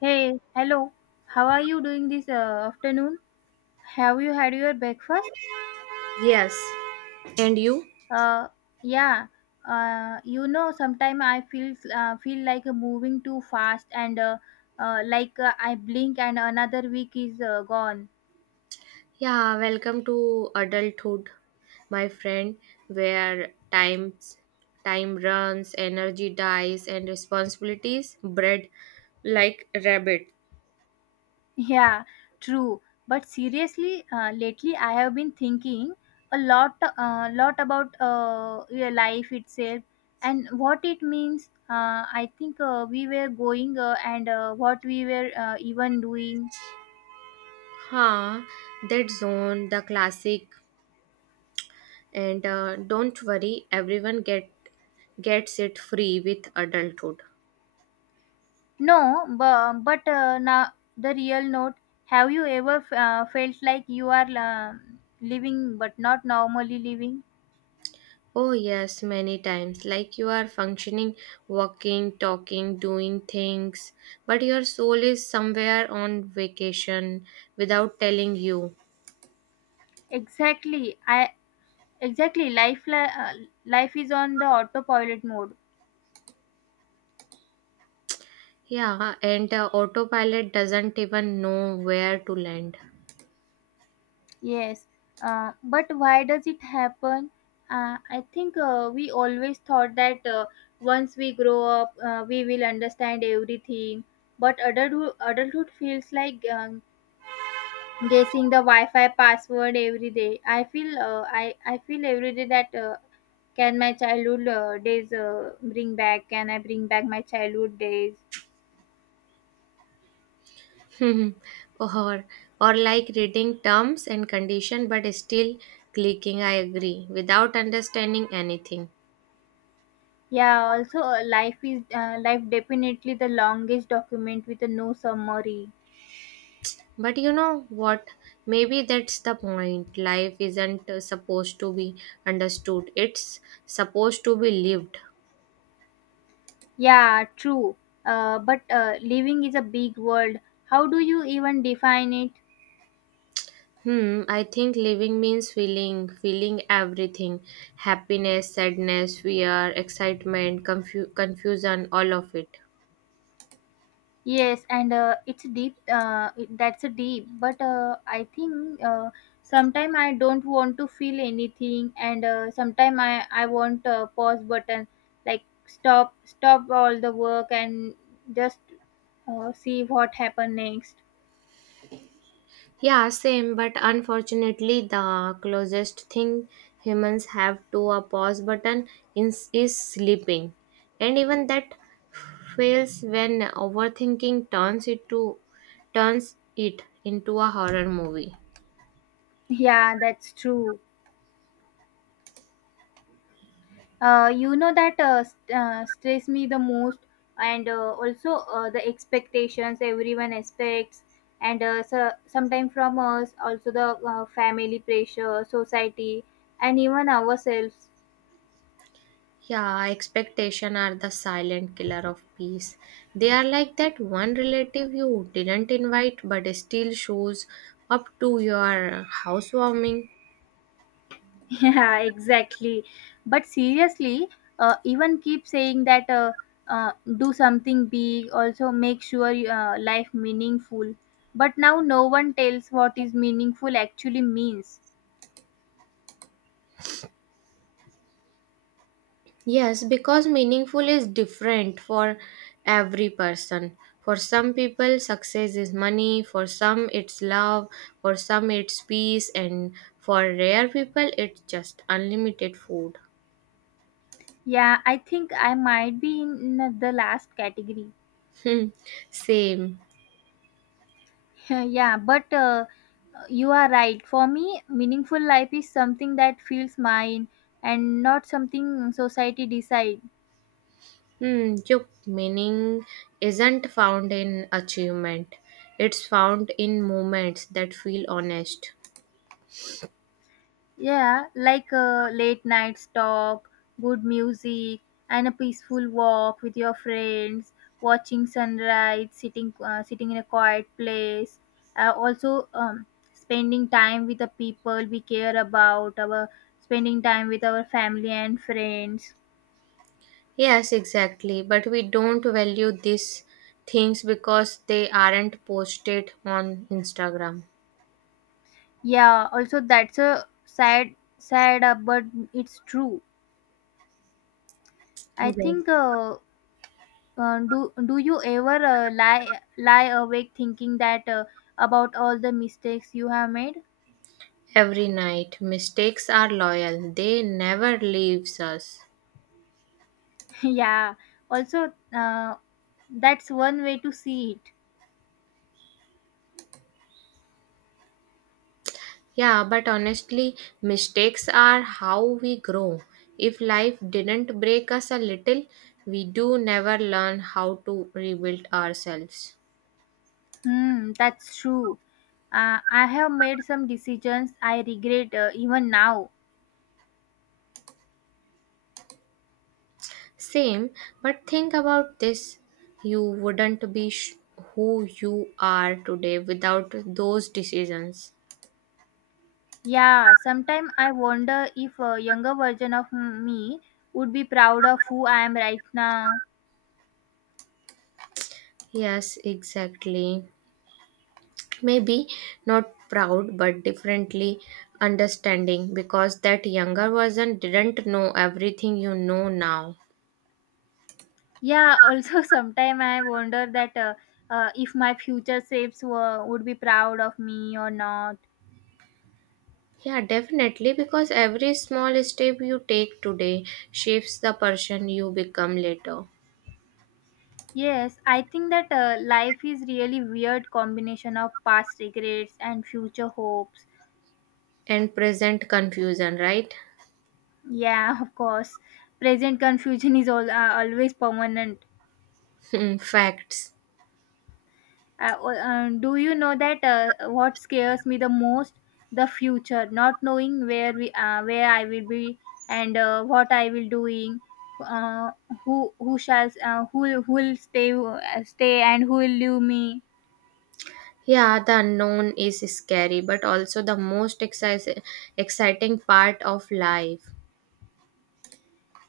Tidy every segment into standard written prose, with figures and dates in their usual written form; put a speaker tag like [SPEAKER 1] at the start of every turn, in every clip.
[SPEAKER 1] Hey, hello. How are you doing this afternoon? Have you had your breakfast?
[SPEAKER 2] Yes. And you?
[SPEAKER 1] Uh, yeah. Sometimes I feel feel like moving too fast, and I blink and another week is gone.
[SPEAKER 2] Yeah, welcome to adulthood, my friend, where time runs, energy dies, and responsibilities breed like rabbit.
[SPEAKER 1] Yeah, true. But seriously, lately I have been thinking a lot about your life itself and what it means. I think we were going and what we were even doing.
[SPEAKER 2] Huh, that zone, the classic. And Don't worry, everyone gets it free with adulthood.
[SPEAKER 1] No, but now the real note. Have you ever felt like you are living but not normally living?
[SPEAKER 2] Oh, yes, many times. Like you are functioning, walking, talking, doing things, but your soul is somewhere on vacation without telling you.
[SPEAKER 1] Exactly. I exactly life li- Life is on the autopilot mode.
[SPEAKER 2] Yeah, and autopilot doesn't even know where to land.
[SPEAKER 1] Yes, but why does it happen? I think we always thought that once we grow up, we will understand everything. But adulthood feels like guessing the Wi-Fi password every day. I feel every day that can my childhood days bring back? Can I bring back my childhood days?
[SPEAKER 2] or or like reading terms and condition but still clicking I agree without understanding anything.
[SPEAKER 1] Yeah. Also, life definitely the longest document with a no summary.
[SPEAKER 2] But you know what? Maybe that's the point. Life isn't supposed to be understood, it's supposed to be lived.
[SPEAKER 1] Yeah, true. But living is a big world. How do you even define it?
[SPEAKER 2] Hmm, I think living means feeling, feeling everything: happiness, sadness, fear, excitement, confusion, all of it.
[SPEAKER 1] Yes, and it's deep. That's a deep. But I think sometimes I don't want to feel anything, and sometimes I want a pause button, like stop, stop all the work and just see what happen next.
[SPEAKER 2] Yeah, same, but unfortunately, the closest thing humans have to a pause button is sleeping. And even that fails when overthinking turns it into a horror movie.
[SPEAKER 1] Yeah, that's true. You know that stress me the most, and also the expectations everyone expects, and so, sometimes from us, also the family pressure, society, and even ourselves.
[SPEAKER 2] Yeah, expectation are the silent killer of peace. They are like that one relative you didn't invite but still shows up to your housewarming.
[SPEAKER 1] Yeah, exactly. But seriously, even keep saying that do something big, also make sure life meaningful. But now no one tells what is meaningful actually means.
[SPEAKER 2] Yes, because meaningful is different for every person. For some people, success is money, for some, it's love, for some, it's peace, and for rare people, it's just unlimited food.
[SPEAKER 1] Yeah, I think I might be in the last category.
[SPEAKER 2] Hmm, same.
[SPEAKER 1] Yeah, but you are right. For me, meaningful life is something that feels mine and not something society decides.
[SPEAKER 2] Hmm, your meaning isn't found in achievement, it's found in moments that feel honest.
[SPEAKER 1] Yeah, like a late night talk, good music, and a peaceful walk with your friends, watching sunrise, sitting in a quiet place. Also, spending time with the people we care about, our spending time with our family and friends.
[SPEAKER 2] Yes, exactly. But we don't value these things because they aren't posted on Instagram.
[SPEAKER 1] Yeah, also that's a sad, but it's true. I
[SPEAKER 2] Yes.
[SPEAKER 1] think do do you ever lie awake thinking that about all the mistakes you have made?
[SPEAKER 2] Every night. Mistakes are loyal. They never leaves us.
[SPEAKER 1] Yeah. Also, that's one way to see it.
[SPEAKER 2] Yeah, but honestly, mistakes are how we grow. If life didn't break us a little, we do never learn how to rebuild ourselves.
[SPEAKER 1] Hmm, that's true. I have made some decisions I regret even now.
[SPEAKER 2] Same, but think about this. You wouldn't be who you are today without those decisions.
[SPEAKER 1] Yeah, sometimes I wonder if a younger version of me would be proud of who I am right now.
[SPEAKER 2] Yes, exactly. Maybe not proud, but differently understanding because that younger version didn't know everything you know now.
[SPEAKER 1] Yeah, also sometime I wonder that if my future selves would be proud of me or not.
[SPEAKER 2] Yeah, definitely, because every small step you take today shapes the person you become later.
[SPEAKER 1] Yes, I think that life is really weird combination of past regrets and future hopes.
[SPEAKER 2] And present confusion, right?
[SPEAKER 1] Yeah, of course. Present confusion is always permanent.
[SPEAKER 2] Facts.
[SPEAKER 1] Do you know that what scares me the most? The future, not knowing where I will be and what I will doing, uh, who shall who will stay and who will leave me.
[SPEAKER 2] Yeah, the unknown is scary, but also the most exciting part of life.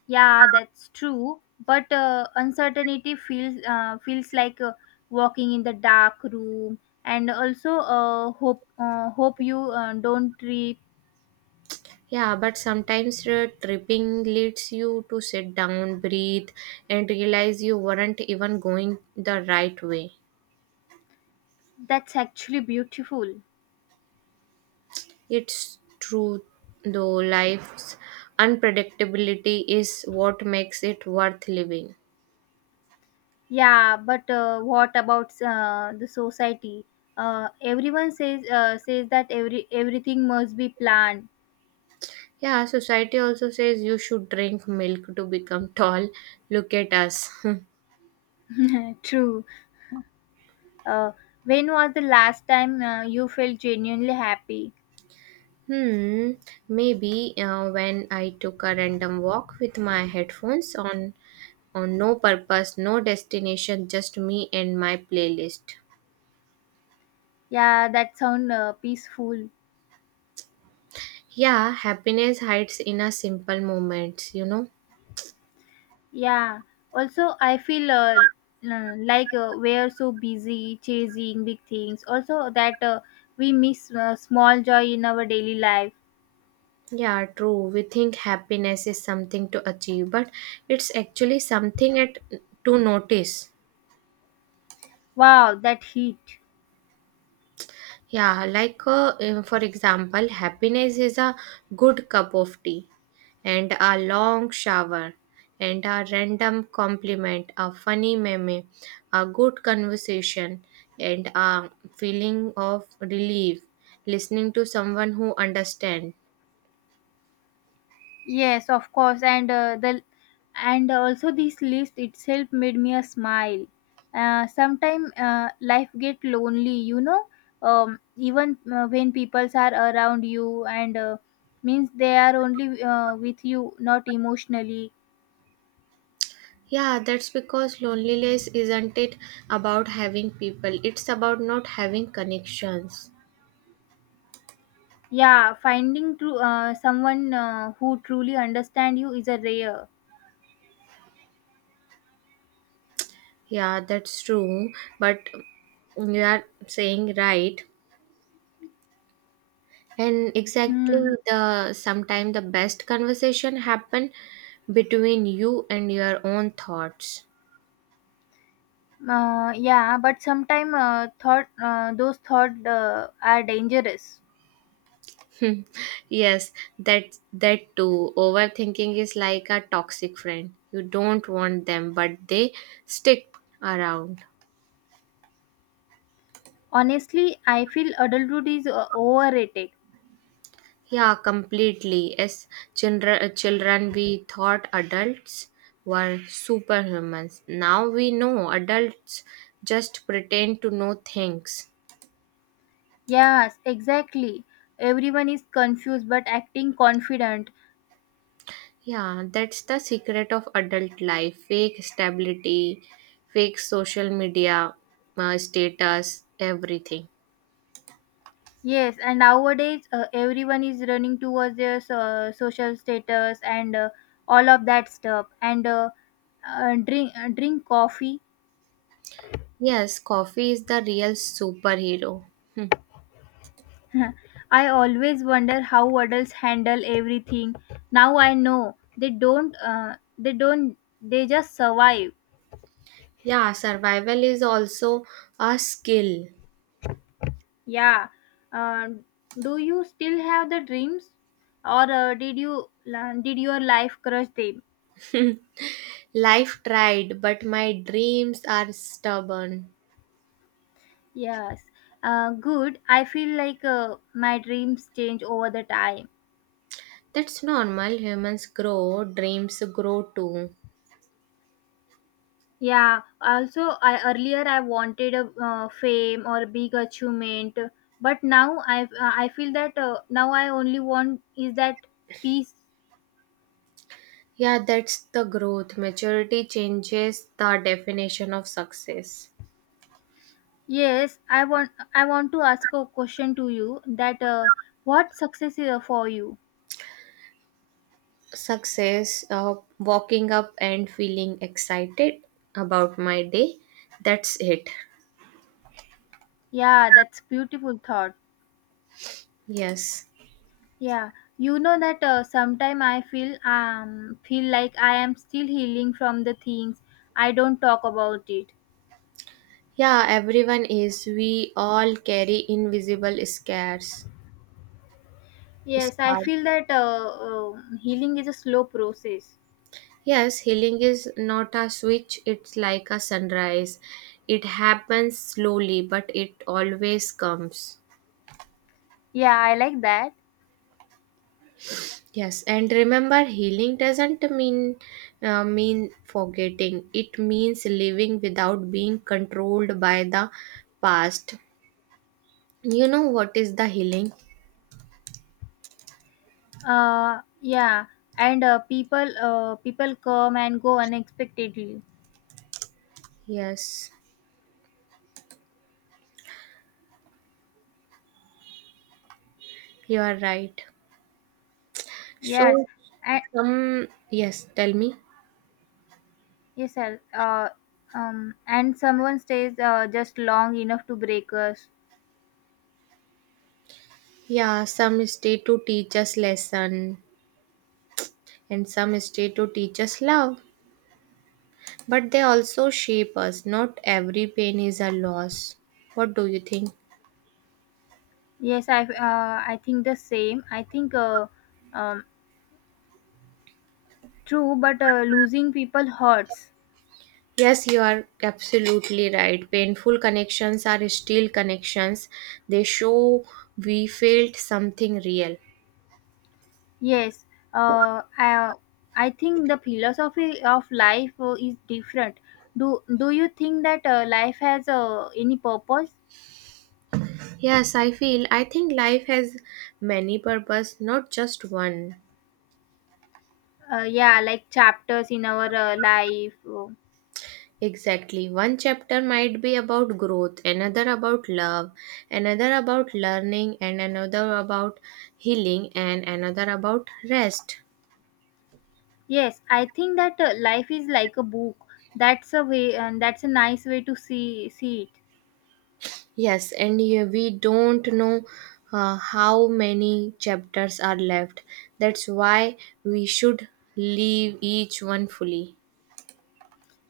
[SPEAKER 1] Yeah, that's true. But uncertainty feels like walking in the dark room, and also hope you don't trip.
[SPEAKER 2] Yeah, but sometimes tripping leads you to sit down, breathe, and realize you weren't even going the right way.
[SPEAKER 1] That's actually beautiful.
[SPEAKER 2] It's true, though, life's unpredictability is what makes it worth living.
[SPEAKER 1] Yeah, but what about the society? Everyone says that everything must be planned.
[SPEAKER 2] Yeah, society also says you should drink milk to become tall. Look at us.
[SPEAKER 1] True. Uh, when was the last time you felt genuinely happy?
[SPEAKER 2] Hmm, maybe when I took a random walk with my headphones on no purpose, no destination, just me and my playlist.
[SPEAKER 1] Yeah, that sound peaceful.
[SPEAKER 2] Yeah, happiness hides in a simple moments, you know.
[SPEAKER 1] Yeah. Also, I feel we're so busy chasing big things. Also, that we miss small joy in our daily life.
[SPEAKER 2] Yeah, true. We think happiness is something to achieve, but it's actually something to notice.
[SPEAKER 1] Wow, that hit.
[SPEAKER 2] Yeah, like for example, happiness is a good cup of tea and a long shower and a random compliment, a funny meme, a good conversation, and a feeling of relief listening to someone who understands.
[SPEAKER 1] Yes, of course. And also this list itself made me a smile sometime life get lonely, even when people are around you and means they are only with you not emotionally.
[SPEAKER 2] Yeah, that's because loneliness isn't it about having people, it's about not having connections.
[SPEAKER 1] Yeah, finding true someone who truly understand you is a rare.
[SPEAKER 2] Yeah, that's true, but you are saying right and
[SPEAKER 1] Hmm.
[SPEAKER 2] exactly the sometime the best conversation happen between you and your own thoughts.
[SPEAKER 1] Yeah, but sometimes thought those thoughts are dangerous.
[SPEAKER 2] Hmm. Yes, that that too. Overthinking is like a toxic friend you don't want them but they stick around.
[SPEAKER 1] Honestly, I feel adulthood is overrated.
[SPEAKER 2] Yeah, completely. As children we thought adults were superhumans. Now we know adults just pretend to know things.
[SPEAKER 1] Yes, exactly. Everyone is confused but acting confident.
[SPEAKER 2] Yeah, that's the secret of adult life: fake stability, fake social media status, everything.
[SPEAKER 1] Yes, and nowadays everyone is running towards their social status and all of that stuff. And drink coffee.
[SPEAKER 2] Yes, coffee is the real superhero. Hmm.
[SPEAKER 1] I always wonder how adults handle everything. Now I know they don't. They don't. They just survive.
[SPEAKER 2] Yeah, survival is also a skill.
[SPEAKER 1] Yeah. uh, do you still have the dreams, or did your life crush them?
[SPEAKER 2] Life tried, but my dreams are stubborn.
[SPEAKER 1] Yes. Good. I feel like my dreams change over the time.
[SPEAKER 2] That's normal. Humans grow, dreams grow too.
[SPEAKER 1] Yeah. Also, I earlier I wanted a fame or big achievement, but now I feel that now I only want is that peace.
[SPEAKER 2] Yeah, that's the growth. Maturity changes the definition of success.
[SPEAKER 1] Yes, I want to ask a question to you that what success is for you?
[SPEAKER 2] Success, walking up and feeling excited about my day. That's it.
[SPEAKER 1] Yeah, that's beautiful thought.
[SPEAKER 2] Yes.
[SPEAKER 1] Yeah, you know that sometime I feel like I am still healing from the things I don't talk about it.
[SPEAKER 2] Yeah, everyone is. We all carry invisible scars.
[SPEAKER 1] Yes, I
[SPEAKER 2] Scars.
[SPEAKER 1] feel that healing is a slow process.
[SPEAKER 2] Yes, healing is not a switch, it's like a sunrise. It happens slowly, but it always comes.
[SPEAKER 1] Yeah, I like that.
[SPEAKER 2] Yes, and remember, healing doesn't mean forgetting. It means living without being controlled by the past. You know what is the healing?
[SPEAKER 1] Yeah, and people come and go unexpectedly.
[SPEAKER 2] Yes, you are right. So
[SPEAKER 1] Yes, and
[SPEAKER 2] some yes, tell me.
[SPEAKER 1] yes, sir. And someone stays just long enough to break us.
[SPEAKER 2] Yeah, some stay to teach us lesson, and some stay to teach us love. But they also shape us. Not every pain is a loss. What do you think?
[SPEAKER 1] Yes, I think the same. I think um, true, but losing people hurts.
[SPEAKER 2] Yes, you are absolutely right. Painful connections are still connections. They show we felt something real.
[SPEAKER 1] Yes, uh, I I think the philosophy of life is different. Do you think that life has any purpose?
[SPEAKER 2] Yes, I feel. I think life has many purpose, not just one.
[SPEAKER 1] Yeah, like chapters in our life. uh,
[SPEAKER 2] Exactly. One chapter might be about growth, another about love, another about learning, and another about healing, and another about rest.
[SPEAKER 1] yes, I think that life is like a book. That's a way, and that's a nice way to see it.
[SPEAKER 2] Yes, and yeah, we don't know how many chapters are left. That's why we should leave each one fully.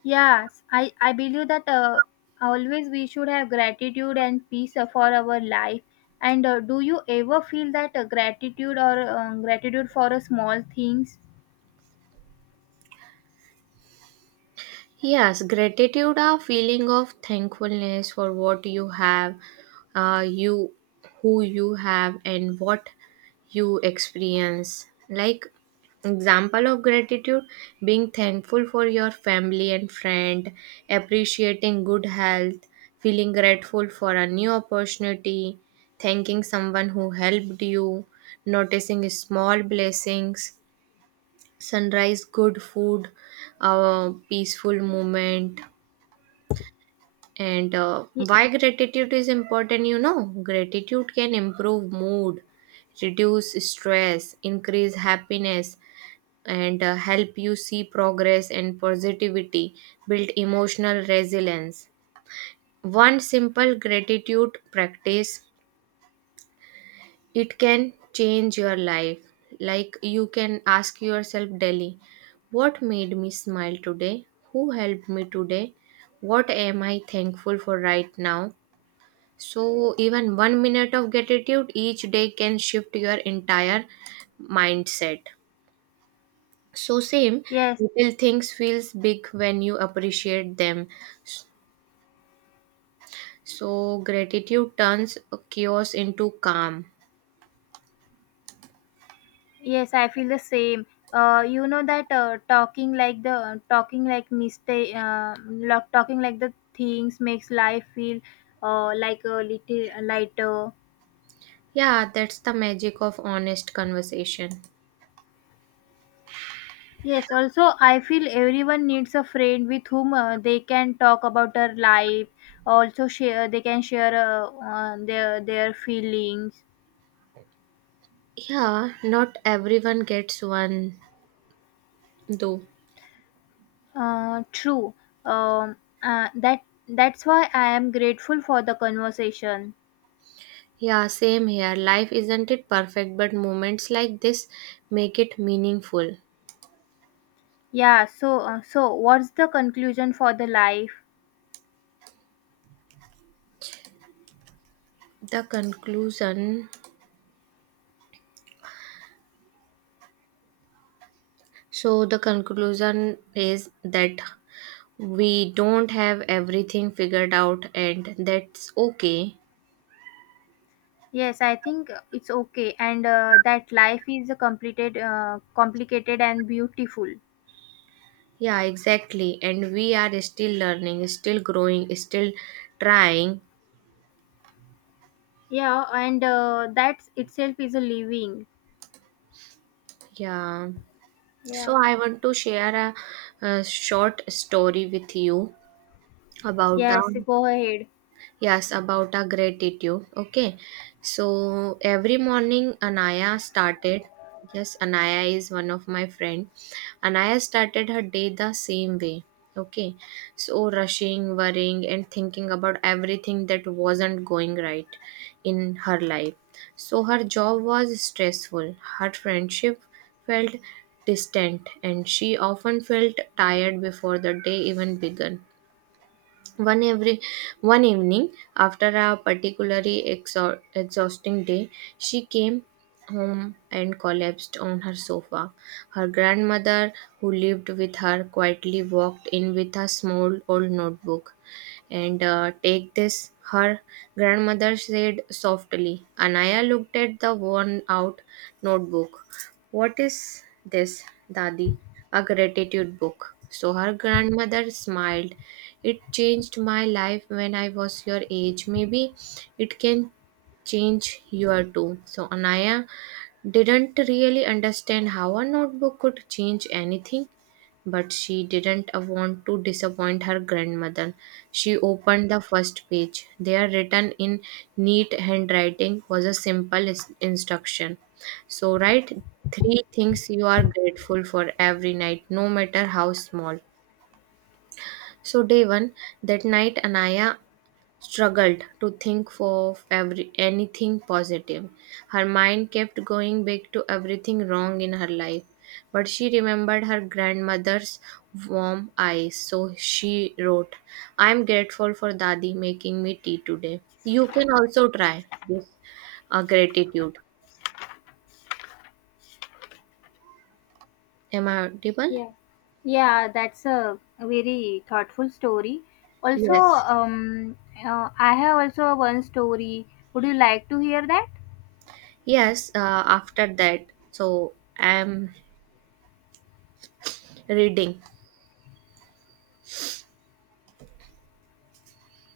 [SPEAKER 1] Yes, I believe that always we should have gratitude and peace for our life. And do you ever feel that gratitude for small things?
[SPEAKER 2] Yes, gratitude are feeling of thankfulness for what you have, you who you have and what you experience. Like example of gratitude: being thankful for your family and friend, appreciating good health, feeling grateful for a new opportunity, thanking someone who helped you, noticing small blessings, sunrise, good food, peaceful moment. And
[SPEAKER 1] Y-
[SPEAKER 2] why gratitude is important? You know, gratitude can improve mood, reduce stress, increase happiness, and help you see progress and positivity, build emotional resilience. One simple gratitude practice: it can change your life. Like you can ask yourself daily, what made me smile today? Who helped me today? What am I thankful for right now? So, even 1 minute of gratitude each day can shift your entire mindset. So, same,
[SPEAKER 1] yes,
[SPEAKER 2] little things feels big when you appreciate them. So, gratitude turns chaos into calm.
[SPEAKER 1] yes, I feel the same. You know that talking like the talking like mistake, lo- talking like the things makes life feel like a little lighter.
[SPEAKER 2] Yeah, that's the magic of honest conversation.
[SPEAKER 1] Yes, also, I feel everyone needs a friend with whom they can talk about their life. Also, share they can share their feelings.
[SPEAKER 2] Yeah, not everyone gets one though.
[SPEAKER 1] True. Um, uh, that that's why I am grateful for the conversation.
[SPEAKER 2] Yeah, same here. Life isn't it perfect, but moments like this make it meaningful.
[SPEAKER 1] Yeah. So what's the conclusion for the life?
[SPEAKER 2] The conclusion, so, the conclusion is that we don't have everything figured out, and that's okay.
[SPEAKER 1] Yes, I think it's okay, and that life is a complicated and beautiful.
[SPEAKER 2] Yeah, exactly. And we are still learning, still growing, still trying.
[SPEAKER 1] Yeah, and that itself is a living.
[SPEAKER 2] Yeah. So,
[SPEAKER 1] Yeah.
[SPEAKER 2] I want to share a short story with you. About our—
[SPEAKER 1] Yes, go ahead.
[SPEAKER 2] Yes, about our gratitude. Okay, so every morning Anaya started— yes, Anaya is one of my friend. Anaya started her day the same way, okay, so rushing, worrying, and thinking about everything that wasn't going right in her life. So her job was stressful, her friendship felt distant, and she often felt tired before the day even began. one every One evening, after a particularly exhausting day, she came home and collapsed on her sofa. Her grandmother, who lived with her, quietly walked in with a small old notebook. And Take this, her grandmother said softly. Anaya looked at the worn out notebook. What is this, Dadi? A gratitude book, so her grandmother smiled. It changed my life when I was your age. Maybe it can change your too. So Anaya didn't really understand how a notebook could change anything, but she didn't want to disappoint her grandmother. She opened the first page. There, written in neat handwriting, was a simple instruction. So write three things you are grateful for every night, no matter how small. So day 1, that night Anaya struggled to think of every anything positive. Her mind kept going back to everything wrong in her life. But she remembered her grandmother's warm eyes, so she wrote, I am grateful for Dadi making me tea today. You can also try this gratitude. Am I audible?
[SPEAKER 1] Yeah. Yeah, that's a very thoughtful story. Also,
[SPEAKER 2] Yes.
[SPEAKER 1] I have also one story. Would you like to hear that?
[SPEAKER 2] Yes, after that, so I am reading.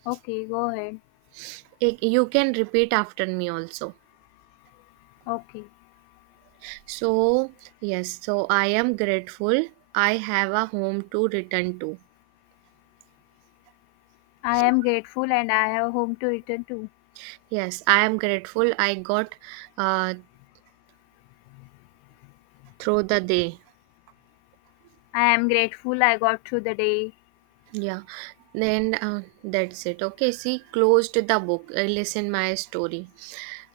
[SPEAKER 1] Okay, go ahead.
[SPEAKER 2] I- you can repeat after me also.
[SPEAKER 1] Okay.
[SPEAKER 2] So, yes, so I am grateful I have a home to return to.
[SPEAKER 1] I am grateful and I have home to return to.
[SPEAKER 2] Yes, I am grateful I got uh, through the day.
[SPEAKER 1] I am grateful I got through the day.
[SPEAKER 2] Yeah, then that's it. Okay, see, closed the book. I listen my story.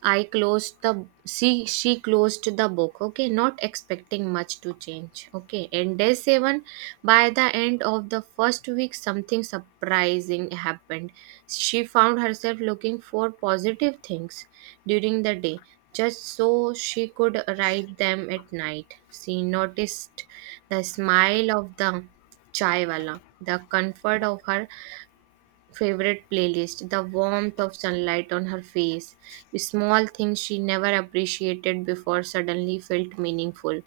[SPEAKER 2] I closed the— she closed the book, okay, not expecting much to change. Okay. And day 7, by the end of the first week, something surprising happened. She found herself looking for positive things during the day, just so she could write them at night. She noticed the smile of the chaiwala, the comfort of her favorite playlist, the warmth of sunlight on her face, small things she never appreciated before suddenly felt meaningful.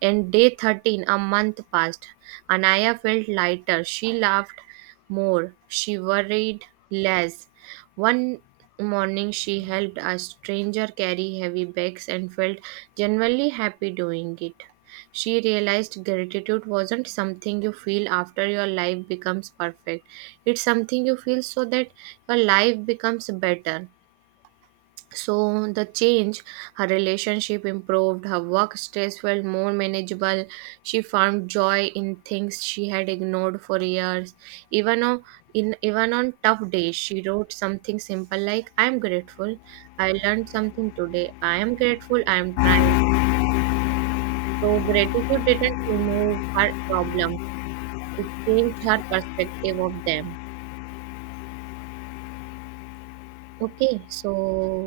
[SPEAKER 2] And day 13, a month passed. Anaya felt lighter. She laughed more. She worried less. One morning, she helped a stranger carry heavy bags and felt genuinely happy doing it. She realized gratitude wasn't something you feel after your life becomes perfect. It's something you feel so that your life becomes better. So the change, her relationship improved, her work stress felt more manageable. She found joy in things she had ignored for years. Even on in even on tough days, she wrote something simple like "I am grateful. I learned something today. I am grateful. I am trying." So gratitude didn't remove her problems; it changed her perspective of them. Okay, so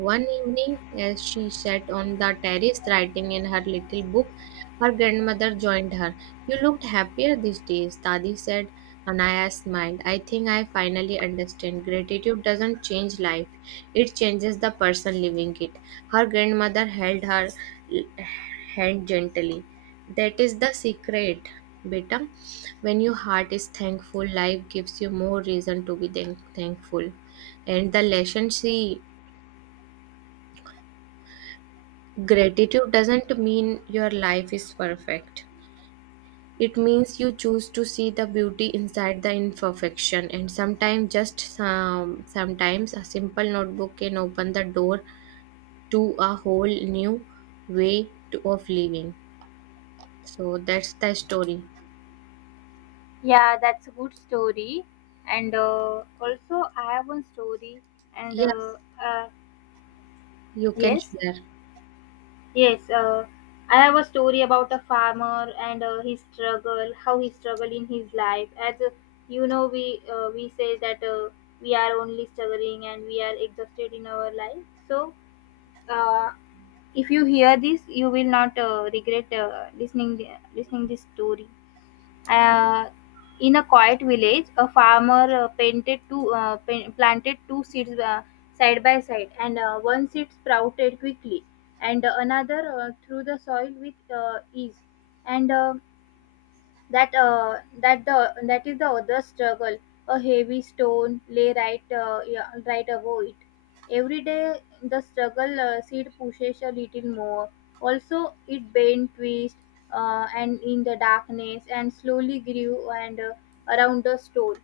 [SPEAKER 2] one evening, as she sat on the terrace writing in her little book, her grandmother joined her. You looked happier these days, Dadi said. Anaya smiled. I think I finally understand. Gratitude doesn't change life, it changes the person living it. Her grandmother held her l- hand gently. That is the secret, beta. When your heart is thankful, life gives you more reason to be thankful. And the lesson, see, gratitude doesn't mean your life is perfect. It means you choose to see the beauty inside the imperfection, and sometimes sometimes a simple notebook can open the door to a whole new way of living. So that's the story.
[SPEAKER 1] Yeah, that's a good story. And also, I have one story. And uh,
[SPEAKER 2] Yes,
[SPEAKER 1] uh,
[SPEAKER 2] you can
[SPEAKER 1] yes,
[SPEAKER 2] share.
[SPEAKER 1] Yes, uh, I have a story about a farmer and his struggle, how he struggled in his life. As you know, we say that we are only struggling and we are exhausted in our life. So, uh, if you hear this, you will not regret listening this story. Uh, in a quiet village, a farmer planted two seeds side by side, and one seed sprouted quickly, and another through the soil with ease. And that is the other struggle. A heavy stone lay right above it. Every day the struggle seed pushes a little more, also it bent twist, and in the darkness and slowly grew, and around the stone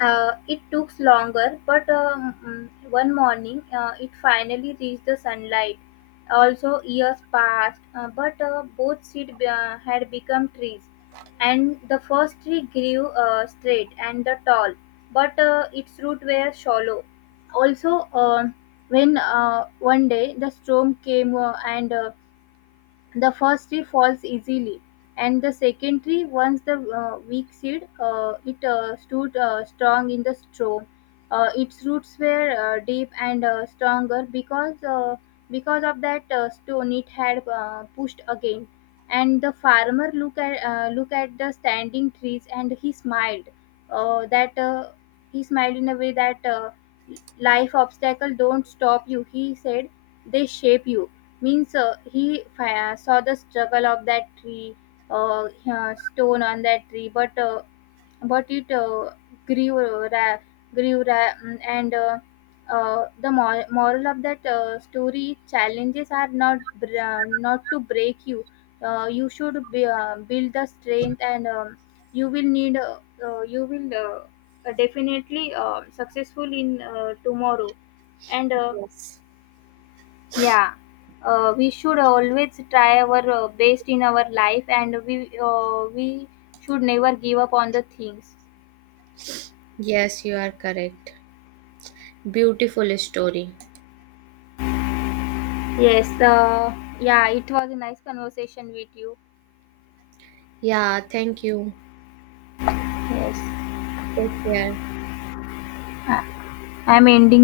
[SPEAKER 1] it took longer, but one morning it finally reached the sunlight. Also, years passed, but both seeds had become trees. And the first tree grew straight and the tall, but its roots were shallow. Also, when one day the storm came, and the first tree falls easily, and the second tree, once the weak seed, it stood strong in the storm. Its roots were deep and stronger because of that stone it had pushed again. And the farmer looked at the standing trees and he smiled. That He smiled in a way that life obstacle don't stop you. He said they shape you, means saw the struggle of that tree, uh, stone on that tree, but it grew uh, ra- grew. Mm, and the moral of that story: challenges are not to break you, you should be, build the strength, and you will need you will definitely successful in tomorrow, and
[SPEAKER 2] Yes,
[SPEAKER 1] yeah, we should always try our best in our life, and we should never give up on the things.
[SPEAKER 2] yes, you are correct. Beautiful story.
[SPEAKER 1] Yes, yeah, it was a nice conversation with you.
[SPEAKER 2] Yeah, thank you.
[SPEAKER 1] Yes,
[SPEAKER 2] Take care.
[SPEAKER 1] I- I'm ending the.